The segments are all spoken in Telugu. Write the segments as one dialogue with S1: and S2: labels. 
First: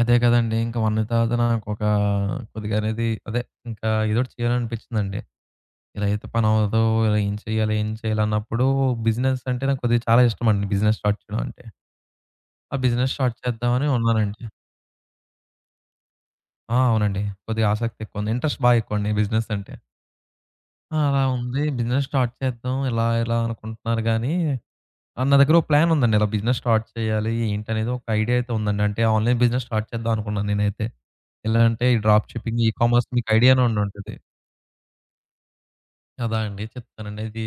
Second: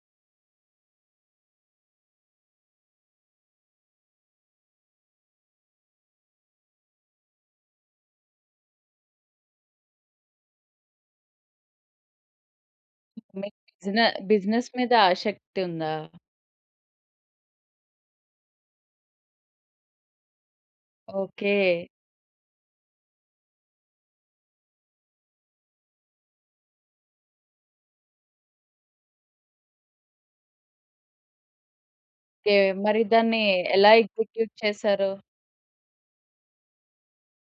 S1: అదే కదండీ! ఇంకా వన్నీతతనా నాకొక కొద్దిగా అనేది అదే ఇంకా ఏదో ఒకటి చేయాలని అనిపిచ్చిందండి. ఇలా అయితే పని అవ్వదు ఏం చేయాలి, ఏం చేయాలి, అన్నప్పుడు బిజినెస్ అంటే నాకు కొద్దిగా చాలా ఇష్టమండి. బిజినెస్ స్టార్ట్ చేయడం అంటే, ఆ బిజినెస్ స్టార్ట్
S2: మీకు
S1: చేద్దామని అని
S2: బిజినె
S1: ఉన్నానండి.
S2: బిజినెస్ మీద ఆసక్తుందా?
S1: ఆ! అవునండి. కొద్దిగా ఆసక్తి ఎక్కువ ఉంది. ఇంట్రెస్ట్ బా ఎక్కువండి బిజినెస్ అంటే. ఆ! అలా ఉంది.
S2: ఓకే.
S1: బిజినెస్ స్టార్ట్ చేద్దాం ఇలా ఇలా అనుకుంటున్నాను గాని, ఆ నా దగ్గర ఒక ప్లాన్ ఉందండి. ఇలా బిజినెస్ స్టార్ట్ చెయ్యాలి ఏంటి అనేది, ఒక ఐడియా అయితే ఉందండి. అంటే, ఆన్‌లైన్ బిజినెస్ స్టార్ట్ చేద్దాం అనుకున్నాను నేనైతే. ఎలాగంటే ఈ డ్రాప్ షిప్పింగ్ ఈ
S2: కేం మరి
S1: కామర్స్ మీకు
S2: దాన్ని
S1: ఐడియానే
S2: ఎలా
S1: ఉండుంటది.
S2: ఎగ్జిక్యూట్ చేసారు?
S1: కదా అండి చెప్తానండి. ఇది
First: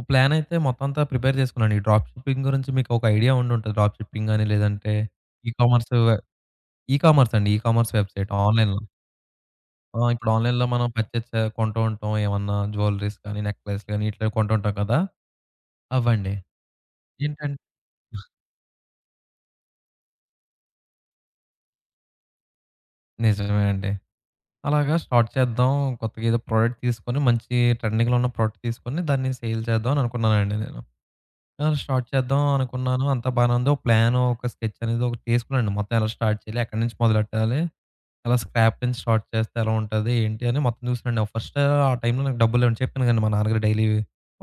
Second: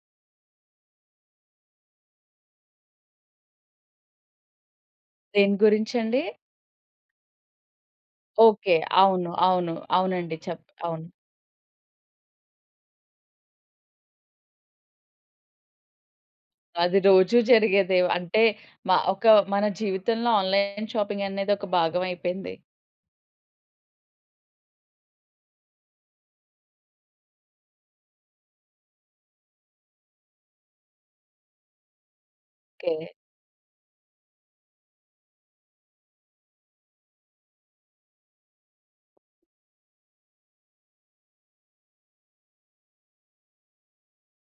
S1: ఓహ్! ప్లానయితే మొత్తం అంతా ప్రిపేర్ చేసుకున్నానండి. ఈ డ్రాప్ షిప్పింగ్ గురించి మీకు ఒక ఐడియా ఉండుంటది డ్రాప్ షిప్పింగ్ అని, లేదంటే ఈ
S2: దేని
S1: కామర్స్
S2: గురించండి?
S1: ఈ కామర్స్ అండి ఈ కామర్స్ వెబ్‌సైట్‌
S2: ఓకే.
S1: ఆన్‌లైన్‌లో.
S2: అవును. అవును.
S1: ఆ! ఇప్పుడు
S2: అవునండి. చేప్
S1: ఆన్‌లైన్‌లో మనం
S2: అవును.
S1: పర్చస్ చే కొంటూ ఉంటాం. ఏమన్నా జ్యువెల్లరీస్ గాని, నెక్లెస్ గాని ఇట్లా కొంటూ ఉంటాం కదా! అవ్వండి.
S2: అది రోజూ
S1: ఏంటంట్
S2: జరిగేదే. అంటే మా ఒక మన జీవితంలో ఆన్‌లైన్ షాపింగనేది ఒక భాగం అయిపోయింది.
S1: నిజమే అండి. అలాగా స్టార్ట్ చేద్దాం, కొత్తగేదో ప్రొడక్ట్ తీసుకొని, మంచి ట్రెండింగ్‌లో ఉన్న ప్రొడక్ట్ తీసుకొని, దాన్ని సేల్ చేద్దాం అని అనుకున్నానండి నేను. ఆ! స్టార్ట్ చేద్దాం అనుకున్నాను,
S2: కే
S1: అంతా బానే ఉందో ఒక ప్లాను ఒక స్కెచ్ అనేది ఒకటి తీసుకున్నాండి మొత్తం ఎలా స్టార్ట్ చేయాలి, ఎక్కడి నుంచి మొదలెట్టాలి, ఎలా స్క్రాప్ నుంచి స్టార్ట్ చేస్తే ఎలా ఉంటది, ఏంటి అని మొత్తం చూసానండి. ఫస్టు, ఆ టైంలో నాకు డబ్బులు లేవండి. చెప్పాను కదండి మా నాన్నగారు డైలీ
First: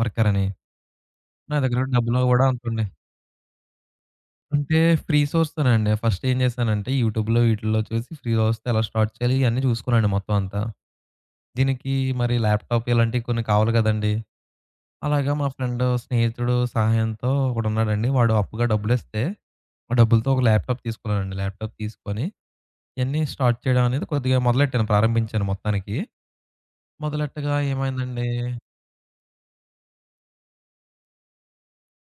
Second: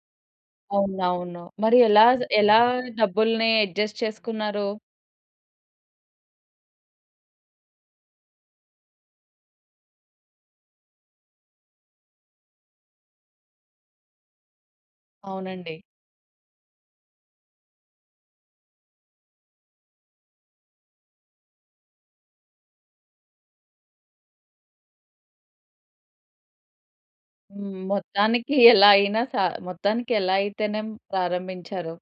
S1: వర్కర్ అని,
S2: అవునవును.
S1: నా
S2: మరి
S1: దగ్గర
S2: ఎలా
S1: డబ్బులు కూడా
S2: ఎలా
S1: అంతుండే
S2: డబ్బుల్ని అడ్జస్ట్ చేసుకున్నారు?
S1: అంటే, ఫ్రీసోర్స్ తోనే అండి. ఫస్ట్ ఏం చేశానంటే యూట్యూబ్‌లో, వీటిల్లో చూసి, ఫ్రీ‌గా వస్తే, ఎలా స్టార్ట్ చేయాలి ఇయన్నీ చూసుకునానండి మొత్తం అంతా. దీనికి మరి ల్యాప్‌టాప్‌‍ ఇలాంటియి కొన్ని కావాలి కదండీ. అలాగే మా
S2: అవునండి.
S1: ఫ్రెండ్, స్నేహితుడు సహాయంతో ఒకడు ఉన్నాడండి, వాడు అప్పుగా డబ్బులు ఇస్తే, ఆ డబ్బులతో ఒక ల్యాప్‌టాప్‌‍ తీసుకున్నానండి. ల్యాప్‌టాప్‌‍ తీసుకొని, ఇయన్నీ స్టార్ట్ చేయడం అనేది కొద్దిగా మొదలెట్టాను, ప్రారంభించాను మొత్తానికి. మొదలెట్టుగా
S2: హ్మ్. మొత్తానికి
S1: ఏమైందండి
S2: ఎలా అయినా సా మొత్తానికెలా అయితేనేం ప్రారంభించారు.